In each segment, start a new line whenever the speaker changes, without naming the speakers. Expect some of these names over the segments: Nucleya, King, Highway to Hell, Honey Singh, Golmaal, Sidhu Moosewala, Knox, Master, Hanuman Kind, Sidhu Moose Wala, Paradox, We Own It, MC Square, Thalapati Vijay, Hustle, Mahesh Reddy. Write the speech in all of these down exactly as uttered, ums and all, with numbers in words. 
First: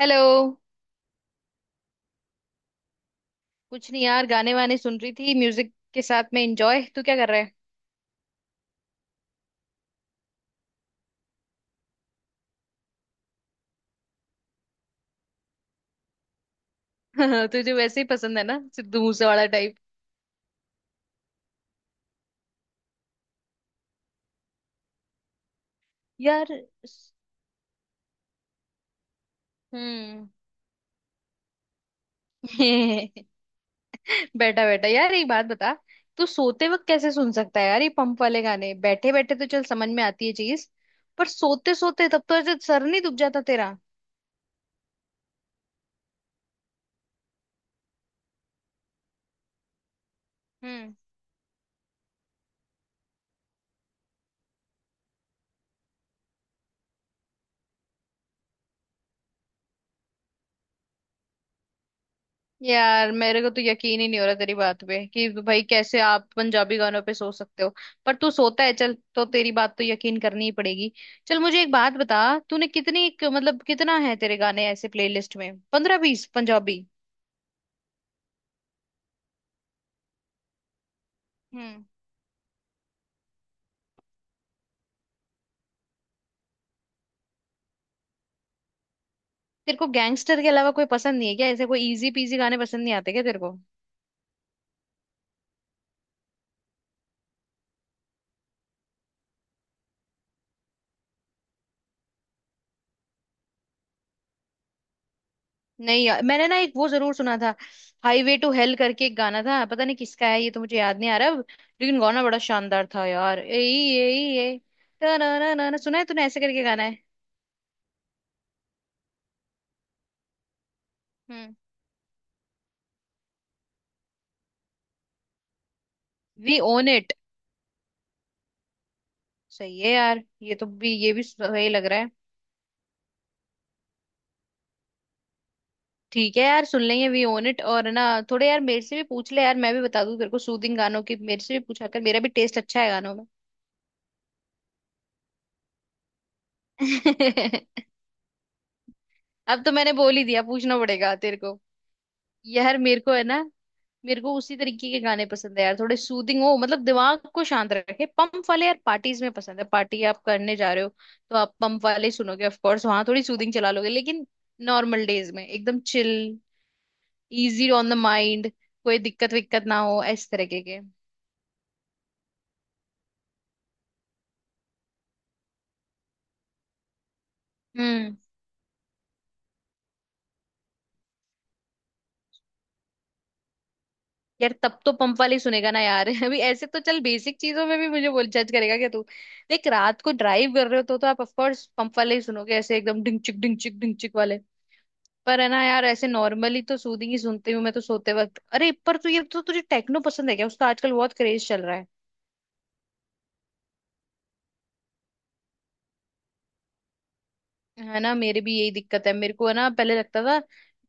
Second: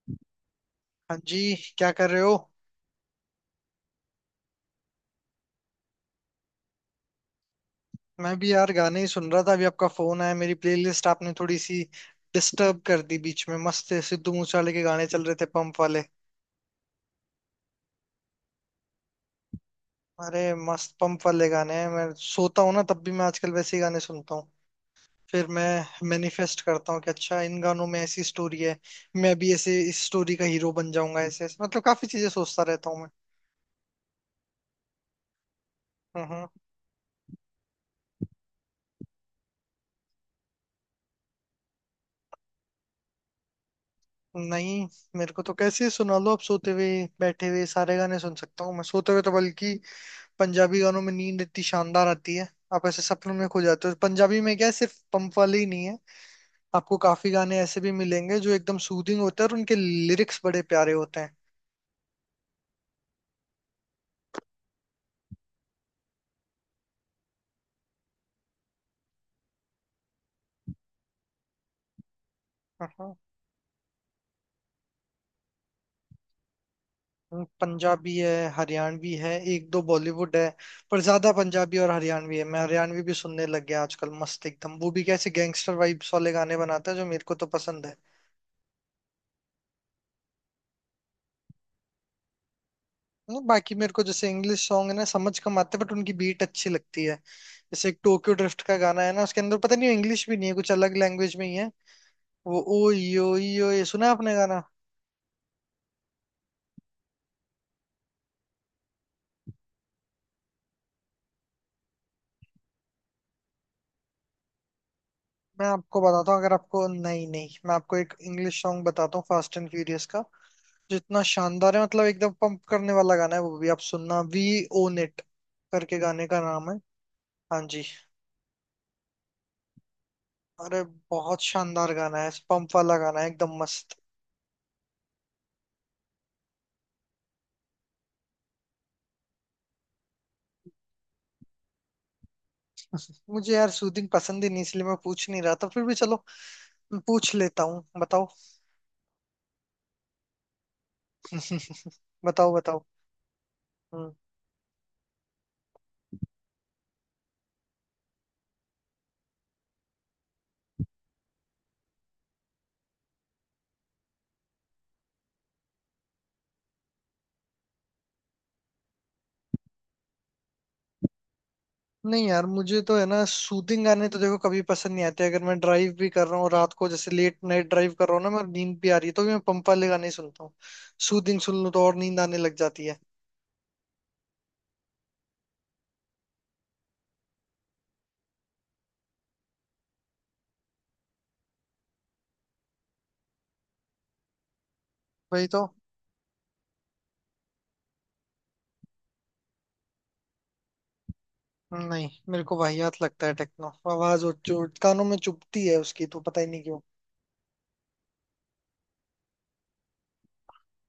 Hello.
हाँ जी, क्या कर रहे हो।
कुछ नहीं यार, गाने वाने सुन रही थी, म्यूजिक के साथ में एंजॉय। तू क्या कर रहा
मैं भी यार गाने ही सुन रहा था, अभी आपका फोन आया, मेरी प्लेलिस्ट आपने थोड़ी सी डिस्टर्ब कर दी बीच में। मस्त सिद्धू मूसेवाले के गाने चल रहे थे, पंप वाले।
है? तुझे वैसे ही पसंद है ना सिद्धू मूसे वाला टाइप।
अरे मस्त पंप वाले गाने हैं, मैं सोता हूँ ना तब भी मैं आजकल वैसे ही गाने सुनता हूँ। फिर मैं
यार
मैनिफेस्ट करता हूँ कि
स-
अच्छा, इन गानों में ऐसी स्टोरी है, मैं भी ऐसे इस
हम्म।
स्टोरी का हीरो बन जाऊंगा। ऐसे ऐसे मतलब काफी चीजें सोचता रहता हूँ मैं।
बैठा बैठा, यार एक बात बता। तू
हम्म।
सोते वक्त कैसे सुन सकता है यार ये पंप वाले गाने? बैठे बैठे तो चल समझ में आती है चीज, पर सोते सोते, तब तो ऐसे सर नहीं दुख जाता तेरा?
नहीं, मेरे को तो कैसे सुना लो, आप सोते हुए बैठे हुए सारे गाने सुन सकता हूँ मैं, सोते हुए तो बल्कि पंजाबी गानों में नींद इतनी शानदार आती है। आप ऐसे सपनों में खो जाते हो। पंजाबी में क्या है, सिर्फ पंप वाले ही नहीं है, आपको काफी गाने ऐसे भी मिलेंगे जो एकदम सूदिंग होते हैं, और उनके लिरिक्स बड़े प्यारे होते हैं।
यार मेरे को तो यकीन ही नहीं हो रहा तेरी बात पे कि भाई कैसे आप पंजाबी गानों पे सो सकते हो। पर तू सोता है, चल तो तेरी बात तो यकीन करनी ही पड़ेगी। चल मुझे एक बात बता, तूने कितनी
हाँ,
क- मतलब कितना है तेरे गाने ऐसे प्लेलिस्ट में? पंद्रह बीस पंजाबी?
पंजाबी है, हरियाणवी है, एक दो बॉलीवुड है, पर ज्यादा पंजाबी
हम्म।
और हरियाणवी है। मैं हरियाणवी भी सुनने लग गया आजकल, मस्त एकदम। वो भी कैसे गैंगस्टर वाइब्स वाले गाने बनाता है, जो मेरे को तो पसंद है।
तेरे को गैंगस्टर के अलावा कोई पसंद नहीं है क्या? ऐसे कोई इजी पीजी गाने पसंद नहीं आते क्या तेरे
नहीं,
को?
बाकी मेरे को जैसे इंग्लिश सॉन्ग है ना, समझ कम आते, बट उनकी बीट अच्छी लगती है। जैसे एक टोक्यो ड्रिफ्ट का गाना है ना, उसके अंदर पता नहीं, इंग्लिश भी नहीं है, कुछ अलग लैंग्वेज में ही है वो। ओ यो यो, ये सुना है आपने गाना?
नहीं यार, मैंने ना एक वो जरूर सुना था, हाईवे टू हेल करके एक गाना था, पता नहीं किसका है, ये तो मुझे याद नहीं आ रहा अब। लेकिन गाना बड़ा शानदार था यार। ए ए ए
मैं
ना सुना
आपको
है तूने?
बताता हूँ,
ऐसे
अगर
करके गाना
आपको
है।
नहीं, नहीं मैं आपको एक इंग्लिश सॉन्ग बताता हूँ, फास्ट एंड फ्यूरियस का, जो इतना
हम्म।
शानदार है। मतलब एकदम पंप करने वाला गाना है, वो भी आप सुनना। वी ओन इट करके गाने का
वी
नाम है।
Own it.
हाँ जी।
सही है यार, ये तो
अरे
भी ये भी
बहुत
सही लग
शानदार
रहा है।
गाना है, पंप वाला गाना है, एकदम मस्त।
ठीक है यार, सुन लेंगे वी ओन इट। और ना थोड़े यार मेरे से भी पूछ ले यार, मैं भी बता दूं तेरे को सूदिंग गानों की। मेरे से भी पूछा कर, मेरा भी टेस्ट अच्छा है गानों में।
मुझे यार सूदिंग पसंद ही नहीं, इसलिए मैं पूछ नहीं रहा था। फिर भी चलो पूछ लेता हूँ, बताओ।
अब तो मैंने बोल ही दिया, पूछना पड़ेगा तेरे को।
बताओ
यार
बताओ।
मेरे को है ना,
हम्म।
मेरे को उसी तरीके के गाने पसंद है यार, थोड़े सूदिंग हो, मतलब दिमाग को शांत रखे। पंप वाले यार पार्टीज में पसंद है, पार्टी आप करने जा रहे हो तो आप पंप वाले ही सुनोगे ऑफ कोर्स, वहां थोड़ी सूदिंग चला लोगे लेकिन। नॉर्मल डेज में एकदम chill, easy on the mind, कोई दिक्कत विक्कत ना हो इस तरीके के।
नहीं यार मुझे तो है ना, सूदिंग गाने तो देखो कभी पसंद नहीं आते। अगर मैं ड्राइव भी कर रहा हूँ रात को, जैसे लेट नाइट ड्राइव कर रहा
हम्म।
हूँ ना, मैं नींद भी आ रही है तो भी मैं पंप वाले गाने सुनता हूँ। सूदिंग सुन लूँ तो और नींद आने लग जाती है।
यार तब तो पंप वाले ही सुनेगा ना यार। अभी ऐसे तो चल बेसिक चीजों में भी मुझे बोल जज करेगा क्या तू? देख रात को ड्राइव कर रहे हो तो तो आप ऑफ कोर्स पंप वाले ही सुनोगे, ऐसे एकदम डिंग चिक डिंग चिक डिंग चिक वाले। पर
वही
है ना
तो।
यार, ऐसे नॉर्मली तो सूदिंग ही सुनती हूँ मैं, तो सोते वक्त। अरे पर तू ये, तो तुझे टेक्नो पसंद है क्या? उसका आजकल बहुत क्रेज चल रहा है।
नहीं मेरे को वाहियात लगता है टेक्नो, आवाज और जो कानों में चुभती है उसकी, तो पता ही नहीं क्यों।
है ना मेरे भी यही दिक्कत है। मेरे को है ना पहले लगता था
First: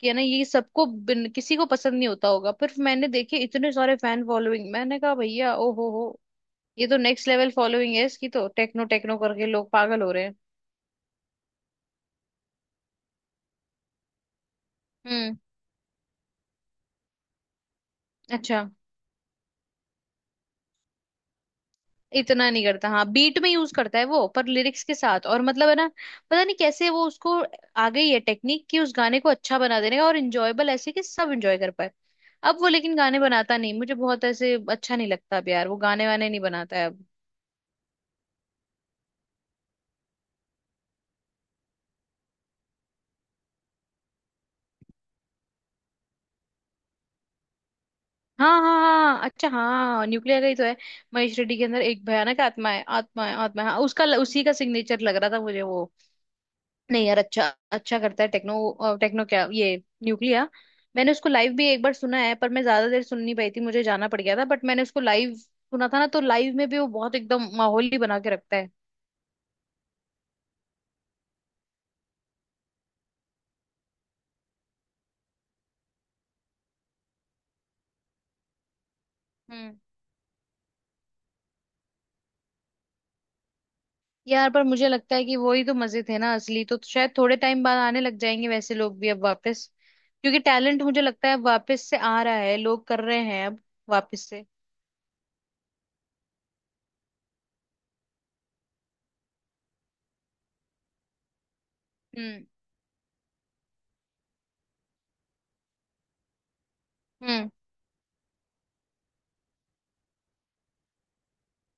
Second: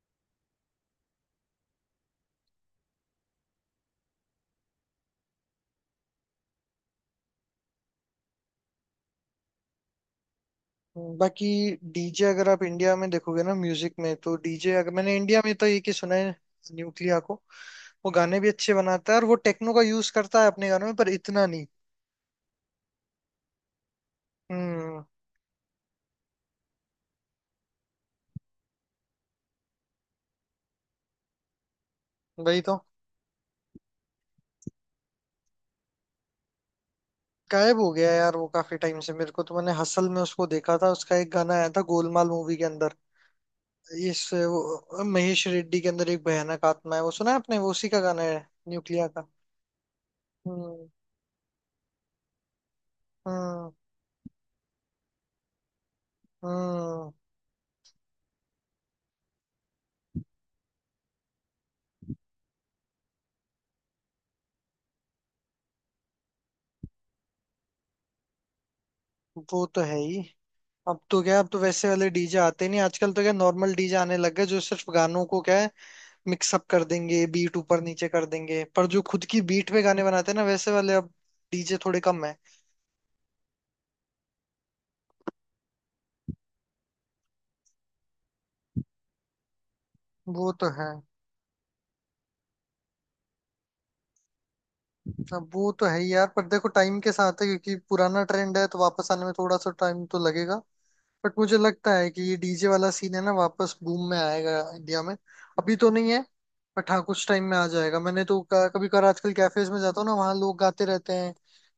कि है ना, ये सबको बिन- किसी को पसंद नहीं होता होगा। पर मैंने देखे इतने सारे फैन फॉलोइंग, मैंने कहा भैया ओ हो हो ये तो नेक्स्ट लेवल फॉलोइंग है इसकी। तो टेक्नो टेक्नो करके लोग पागल हो रहे हैं।
हम्म, बाकी डीजे अगर आप इंडिया में देखोगे ना म्यूजिक में, तो डीजे अगर मैंने
हम्म।
इंडिया में तो एक ही सुना है, न्यूक्लिया को। वो गाने भी
अच्छा
अच्छे बनाता है, और वो टेक्नो का यूज करता है अपने गानों में, पर इतना नहीं।
इतना नहीं करता, हाँ बीट में यूज करता है वो, पर लिरिक्स के
हम्म।
साथ और मतलब है ना, पता नहीं कैसे वो उसको आ गई है टेक्निक कि उस गाने को अच्छा बना देने का और इंजॉयबल ऐसे कि सब इंजॉय कर पाए। अब
वही
वो
तो।
लेकिन गाने बनाता नहीं, मुझे बहुत ऐसे अच्छा नहीं लगता अब यार, वो गाने वाने नहीं बनाता है अब।
गायब हो गया यार वो काफी टाइम से। मेरे को तो मैंने हसल में उसको देखा था, उसका एक गाना आया था गोलमाल मूवी के अंदर। इस वो, महेश रेड्डी के अंदर एक भयानक आत्मा है, वो सुना है आपने? वो उसी का गाना है,
हाँ हाँ
न्यूक्लिया
हाँ हाँ,
का।
अच्छा हाँ, न्यूक्लियर का ही तो है।
हम्म।
महेश रेड्डी के अंदर एक भयानक आत्मा है, आत्मा है, आत्मा है,
हम्म।
हाँ उसका उसी का सिग्नेचर लग रहा था मुझे वो। नहीं
हम्म।
यार, अच्छा अच्छा करता है टेक्नो, अ, टेक्नो क्या ये, न्यूक्लिया। मैंने उसको लाइव भी एक बार सुना है, पर मैं ज्यादा देर सुन नहीं पाई थी, मुझे जाना पड़ गया था, बट मैंने उसको लाइव सुना था ना, तो लाइव में भी वो बहुत एकदम माहौल ही बना के रखता है।
वो तो है ही। अब तो क्या, अब तो वैसे वाले डीजे आते नहीं आजकल। तो क्या नॉर्मल डीजे आने लग गए, जो सिर्फ गानों को क्या है, मिक्सअप कर देंगे, बीट ऊपर नीचे कर देंगे। पर जो खुद की बीट
हम्म।
पे गाने बनाते हैं ना, वैसे वाले अब डीजे थोड़े कम है।
यार पर मुझे लगता है कि वही तो मजे थे ना असली, तो शायद थोड़े टाइम बाद आने लग जाएंगे वैसे लोग भी अब वापस, क्योंकि
वो तो
टैलेंट
है।
मुझे लगता है अब वापस से आ रहा है, लोग कर रहे हैं अब वापस से।
अब वो तो है ही यार, पर देखो टाइम के साथ है, क्योंकि पुराना ट्रेंड है, तो वापस आने में थोड़ा सा टाइम तो लगेगा। बट मुझे लगता है कि ये
हम्म।
डीजे वाला सीन है ना, वापस बूम में आएगा इंडिया में। अभी तो नहीं है, बट हाँ कुछ टाइम
हम्म।
में आ जाएगा। मैंने तो क- कभी कभार आजकल कैफेज में जाता हूँ ना, वहाँ लोग गाते रहते हैं,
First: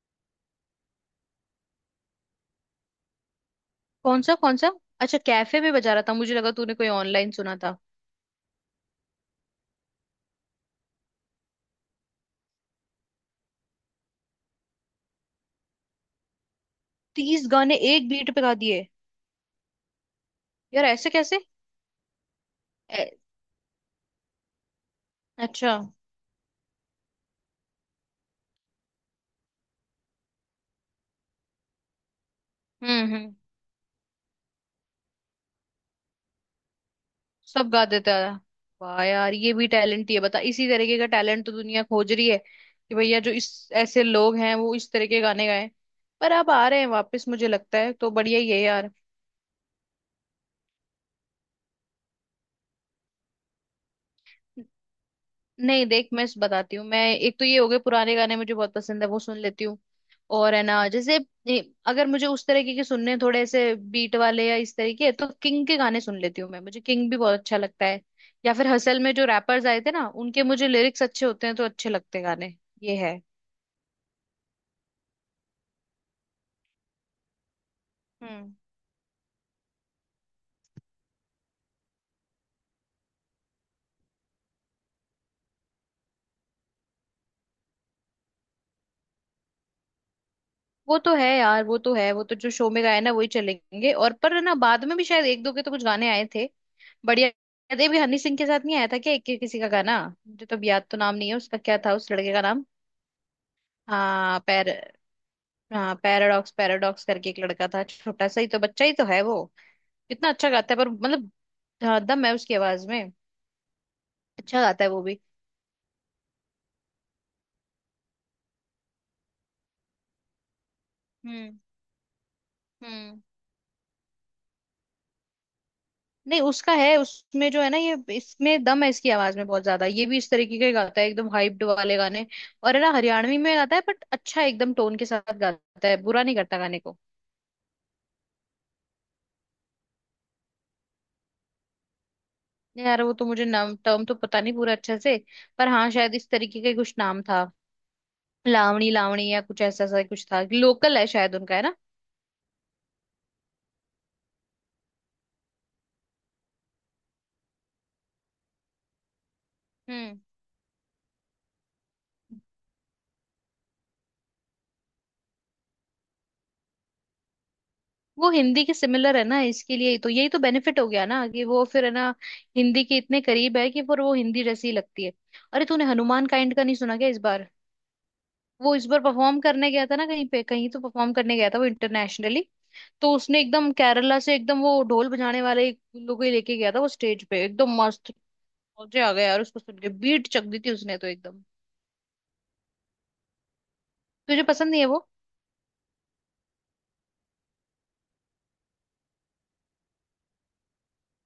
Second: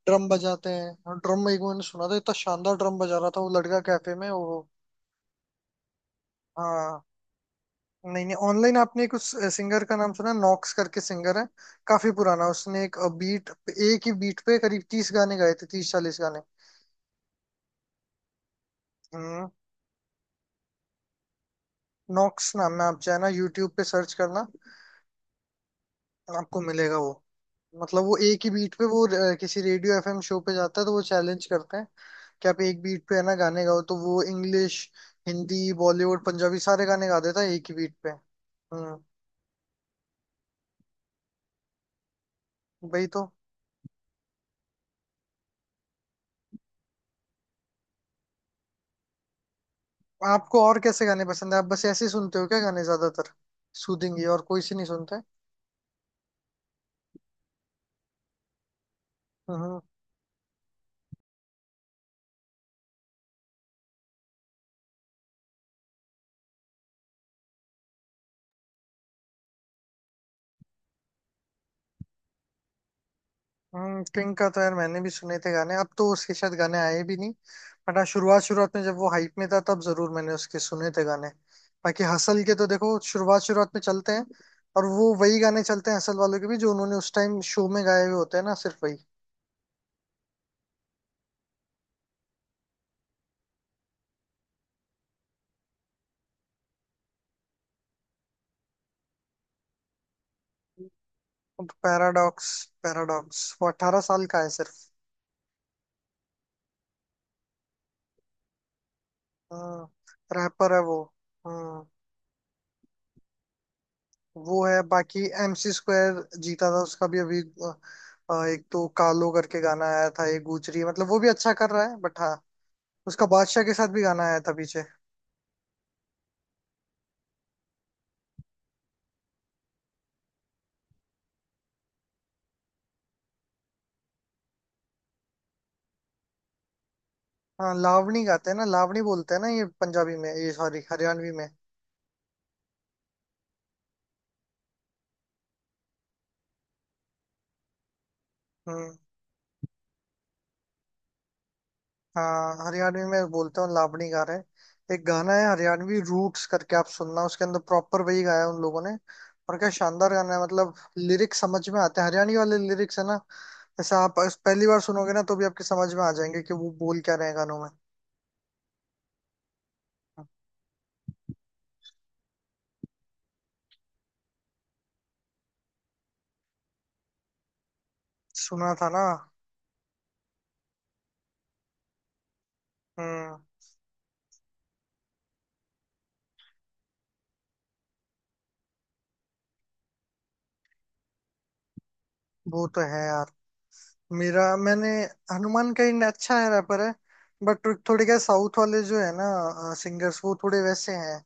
ड्रम बजाते हैं। और ड्रम एक मैंने सुना था, इतना शानदार ड्रम बजा रहा था वो लड़का कैफे
कौन
में
सा कौन
वो।
सा? अच्छा कैफे में बजा रहा था, मुझे लगा तूने कोई
हाँ,
ऑनलाइन सुना था।
नहीं नहीं, ऑनलाइन आपने एक उस सिंगर का नाम सुना, नॉक्स करके सिंगर है, काफी पुराना। उसने एक बीट, एक ही बीट पे करीब तीस गाने गाए थे, तीस चालीस गाने।
तीस गाने एक बीट पे गा दिए?
हम्म।
यार ऐसे कैसे!
नॉक्स नाम है, आप
ए-
चाहे ना यूट्यूब पे सर्च करना,
अच्छा।
आपको मिलेगा वो। मतलब वो एक ही बीट पे वो अ, किसी रेडियो एफएम शो पे जाता है, तो वो चैलेंज करते हैं कि आप एक बीट
हम्म।
पे है
हम्म।
ना गाने गाओ, तो वो इंग्लिश, हिंदी, बॉलीवुड, पंजाबी सारे गाने गा देता है एक
सब
ही
गा
बीट पे।
देता है।
हम्म।
वाह यार ये भी टैलेंट ही है। बता, इसी तरीके का टैलेंट तो दुनिया खोज रही है कि
वही
भैया
तो।
जो इस, ऐसे लोग हैं वो इस तरह के गाने गाएं। पर अब आ रहे हैं वापस, मुझे लगता है, तो बढ़िया ही है यार।
आपको और कैसे गाने पसंद है? आप बस ऐसे ही सुनते हो क्या गाने ज्यादातर, सूदिंग, और कोई से नहीं सुनते?
नहीं देख मैं बताती हूँ, मैं एक तो ये हो गए पुराने गाने, मुझे बहुत पसंद है वो सुन लेती हूँ।
हम्म।
और है ना जैसे ए, अगर मुझे उस तरीके के सुनने हैं, थोड़े ऐसे बीट वाले या इस तरीके, तो किंग के गाने सुन लेती हूँ मैं, मुझे किंग भी बहुत अच्छा लगता है। या फिर हसल में जो रैपर्स आए थे ना, उनके मुझे लिरिक्स अच्छे होते हैं, तो अच्छे लगते हैं गाने। ये है।
हम्म, किंग का तो यार मैंने भी सुने थे गाने। अब तो उसके शायद गाने आए भी नहीं, बट हाँ शुरुआत
हम्म।
शुरुआत में जब वो हाइप में था, तब जरूर मैंने उसके सुने थे गाने। बाकी हसल के तो देखो शुरुआत शुरुआत में चलते हैं, और वो वही गाने चलते हैं हसल वालों के भी, जो उन्होंने उस टाइम शो में गाए हुए होते हैं ना, सिर्फ वही।
वो तो है यार, वो तो है, वो तो जो शो में गाए ना वही चलेंगे। और पर ना बाद में भी शायद एक दो के तो कुछ गाने आए थे। बढ़िया। ये भी हनी सिंह के साथ नहीं आया था क्या एक के किसी का गाना? मुझे तो अब याद तो नाम नहीं है उसका, क्या था उस लड़के का
पैराडॉक्स,
नाम?
पैराडॉक्स वो अठारह साल का
हाँ
है
पैर
सिर्फ।
हाँ पैराडॉक्स, पैराडॉक्स करके एक लड़का था, छोटा सा ही तो, बच्चा ही तो है वो,
हाँ,
कितना अच्छा गाता
रैपर
है।
है
पर
वो।
मतलब
हम्म।
हाँ, दम है उसकी आवाज में। अच्छा
वो है,
गाता है वो भी।
बाकी एमसी स्क्वायर जीता था उसका भी अभी। अ, अ, एक तो कालो करके गाना आया था, एक गुजरी, मतलब वो भी अच्छा
हम्म।
कर रहा है, बट हाँ
हम्म।
उसका बादशाह के साथ भी गाना आया था पीछे।
नहीं उसका है उसमें जो है ना ये, इसमें दम है इसकी आवाज में बहुत ज्यादा, ये भी इस तरीके का ही गाता है, एकदम हाइप्ड वाले गाने। और है ना हरियाणवी में गाता है, बट अच्छा एकदम टोन के साथ गाता है, बुरा नहीं करता गाने को।
हाँ लावणी गाते हैं ना, लावणी बोलते हैं ना, ये पंजाबी में, ये सॉरी हरियाणवी में।
यार वो तो मुझे नाम टर्म तो पता नहीं पूरा अच्छे से, पर हाँ शायद इस तरीके का ही कुछ नाम था। लावणी
हम्म।
लावणी या कुछ ऐसा, ऐसा कुछ था, लोकल है शायद उनका है ना।
हाँ हरियाणवी में बोलते हैं, लावणी गा रहे हैं। एक गाना है हरियाणवी रूट्स करके, आप सुनना, उसके अंदर प्रॉपर वही गाया है उन लोगों ने। और क्या शानदार
हम्म।
गाना है, मतलब लिरिक्स समझ में आते हैं, हरियाणवी वाले लिरिक्स है ना, जैसे आप इस- पहली बार सुनोगे ना तो भी आपके समझ में आ जाएंगे कि वो बोल क्या रहे हैं गानों में।
वो हिंदी के सिमिलर है ना, इसके लिए ही तो, यही तो बेनिफिट हो गया ना कि वो फिर है ना हिंदी के इतने करीब है कि फिर वो हिंदी जैसी ही लगती है। अरे तूने हनुमान काइंड का नहीं सुना क्या इस बार?
सुना
वो इस
था
बार
ना।
परफॉर्म करने गया था ना कहीं पे, कहीं तो परफॉर्म करने गया था वो इंटरनेशनली। तो
हम्म।
उसने एकदम केरला से एकदम वो ढोल बजाने वाले एक लोगों को ही लेके गया था वो, स्टेज पे एकदम मस्त मजे आ गए यार उसको सुन के, बीट चक दी थी उसने तो एकदम।
वो तो है यार। मेरा
तुझे पसंद नहीं है
मैंने
वो?
हनुमान कहीं अच्छा है, रैपर है, बट थोड़े क्या, साउथ वाले जो है ना सिंगर्स, वो थोड़े वैसे हैं।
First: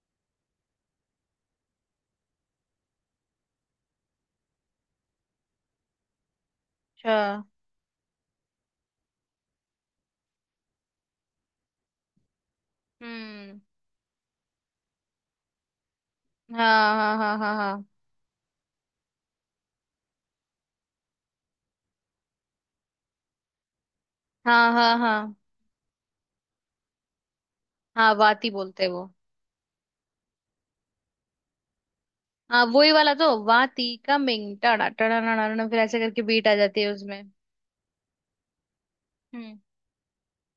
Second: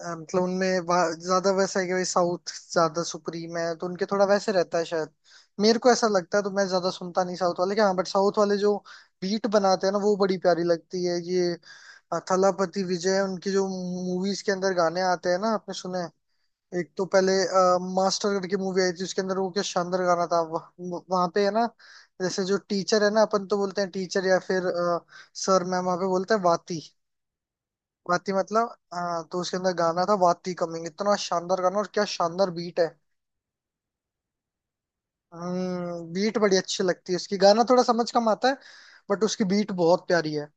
अ, मतलब उनमें वा- ज्यादा वैसा है कि भाई साउथ ज्यादा सुप्रीम है, तो उनके थोड़ा वैसे रहता है शायद। मेरे को ऐसा लगता है, तो मैं ज्यादा
अच्छा।
सुनता नहीं साउथ वाले के। हाँ बट साउथ वाले जो बीट बनाते हैं ना, वो बड़ी प्यारी लगती है। ये अ, थलापति विजय, उनकी
हम्म।
जो मूवीज के अंदर गाने आते हैं ना, आपने सुने हैं? एक
हाँ
तो
हाँ
पहले
हाँ
अ,
हाँ
मास्टर करके मूवी आई थी, उसके अंदर वो क्या शानदार गाना था वह, वहां पे है ना जैसे जो टीचर है ना, अपन तो बोलते हैं टीचर या फिर
हाँ हाँ हाँ
अ,
हाँ।
सर मैम, वहां पे बोलते हैं वाती।
हाँ
वाती
वाती
मतलब,
बोलते हैं वो।
हाँ, तो उसके अंदर गाना था वाती कमिंग, इतना शानदार गाना, और क्या शानदार
हाँ
बीट
वही
है।
वाला तो, वाती कमिंग टाड़ा टाड़ा, ना फिर ऐसे
हम्म,
करके
बीट
बीट आ
बड़ी
जाती
अच्छी
है
लगती है
उसमें।
उसकी, गाना थोड़ा समझ कम आता है, बट उसकी
हम्म।
बीट बहुत प्यारी है।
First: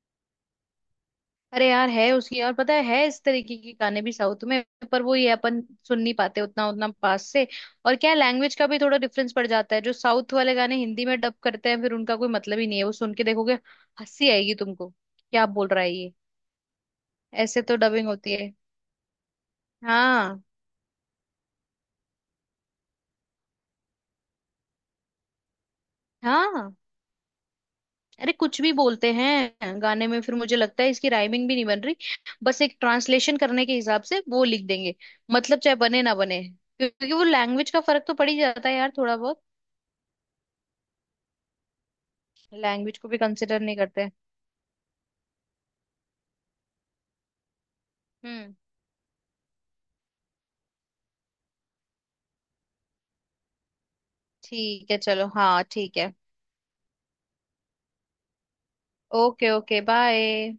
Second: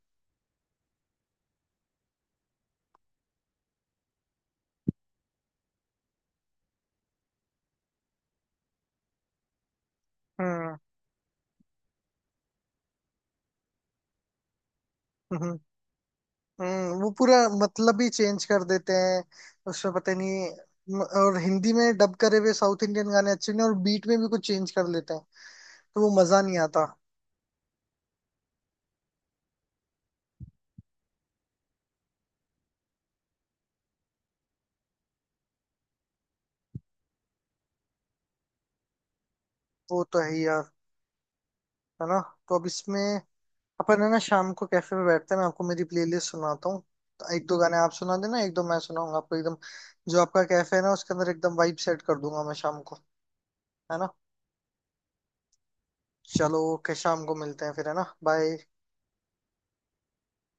अरे यार है उसकी, और पता है है इस तरीके के गाने भी साउथ में। पर वो ये अपन सुन नहीं पाते उतना, उतना पास से। और क्या लैंग्वेज का भी थोड़ा डिफरेंस पड़ जाता है, जो साउथ वाले गाने
हम्म।
हिंदी में डब करते हैं, फिर उनका कोई मतलब ही नहीं है। वो सुन के देखोगे हंसी आएगी तुमको, क्या
हम्म।
बोल रहा है ये।
हम्म, वो पूरा
ऐसे तो
मतलब
डबिंग
ही
होती
चेंज
है।
कर देते हैं, उसमें पता
हाँ।
नहीं। म- और हिंदी में डब करे हुए साउथ इंडियन गाने अच्छे नहीं, और बीट में भी कुछ चेंज कर लेते हैं, तो वो मजा नहीं
हाँ।
आता।
अरे कुछ भी बोलते हैं गाने में, फिर मुझे लगता है इसकी राइमिंग भी नहीं बन रही, बस एक ट्रांसलेशन करने के हिसाब से वो लिख देंगे। मतलब चाहे बने ना बने, क्योंकि वो लैंग्वेज का फर्क तो पड़ ही जाता है यार थोड़ा बहुत।
वो तो है ही यार, है ना। तो अब
लैंग्वेज
इसमें
को भी कंसिडर नहीं
अपन है
करते।
ना शाम को कैफे पे बैठते हैं, मैं आपको मेरी प्लेलिस्ट सुनाता हूँ। तो एक दो गाने आप सुना देना, एक
हम्म।
दो मैं सुनाऊंगा आपको एकदम। जो आपका कैफे है ना, उसके अंदर एकदम वाइब सेट कर दूंगा मैं शाम को, है ना।
ठीक है चलो, हाँ ठीक है।
चलो ओके, शाम को मिलते हैं फिर, है ना, बाय।
Okay, okay bye.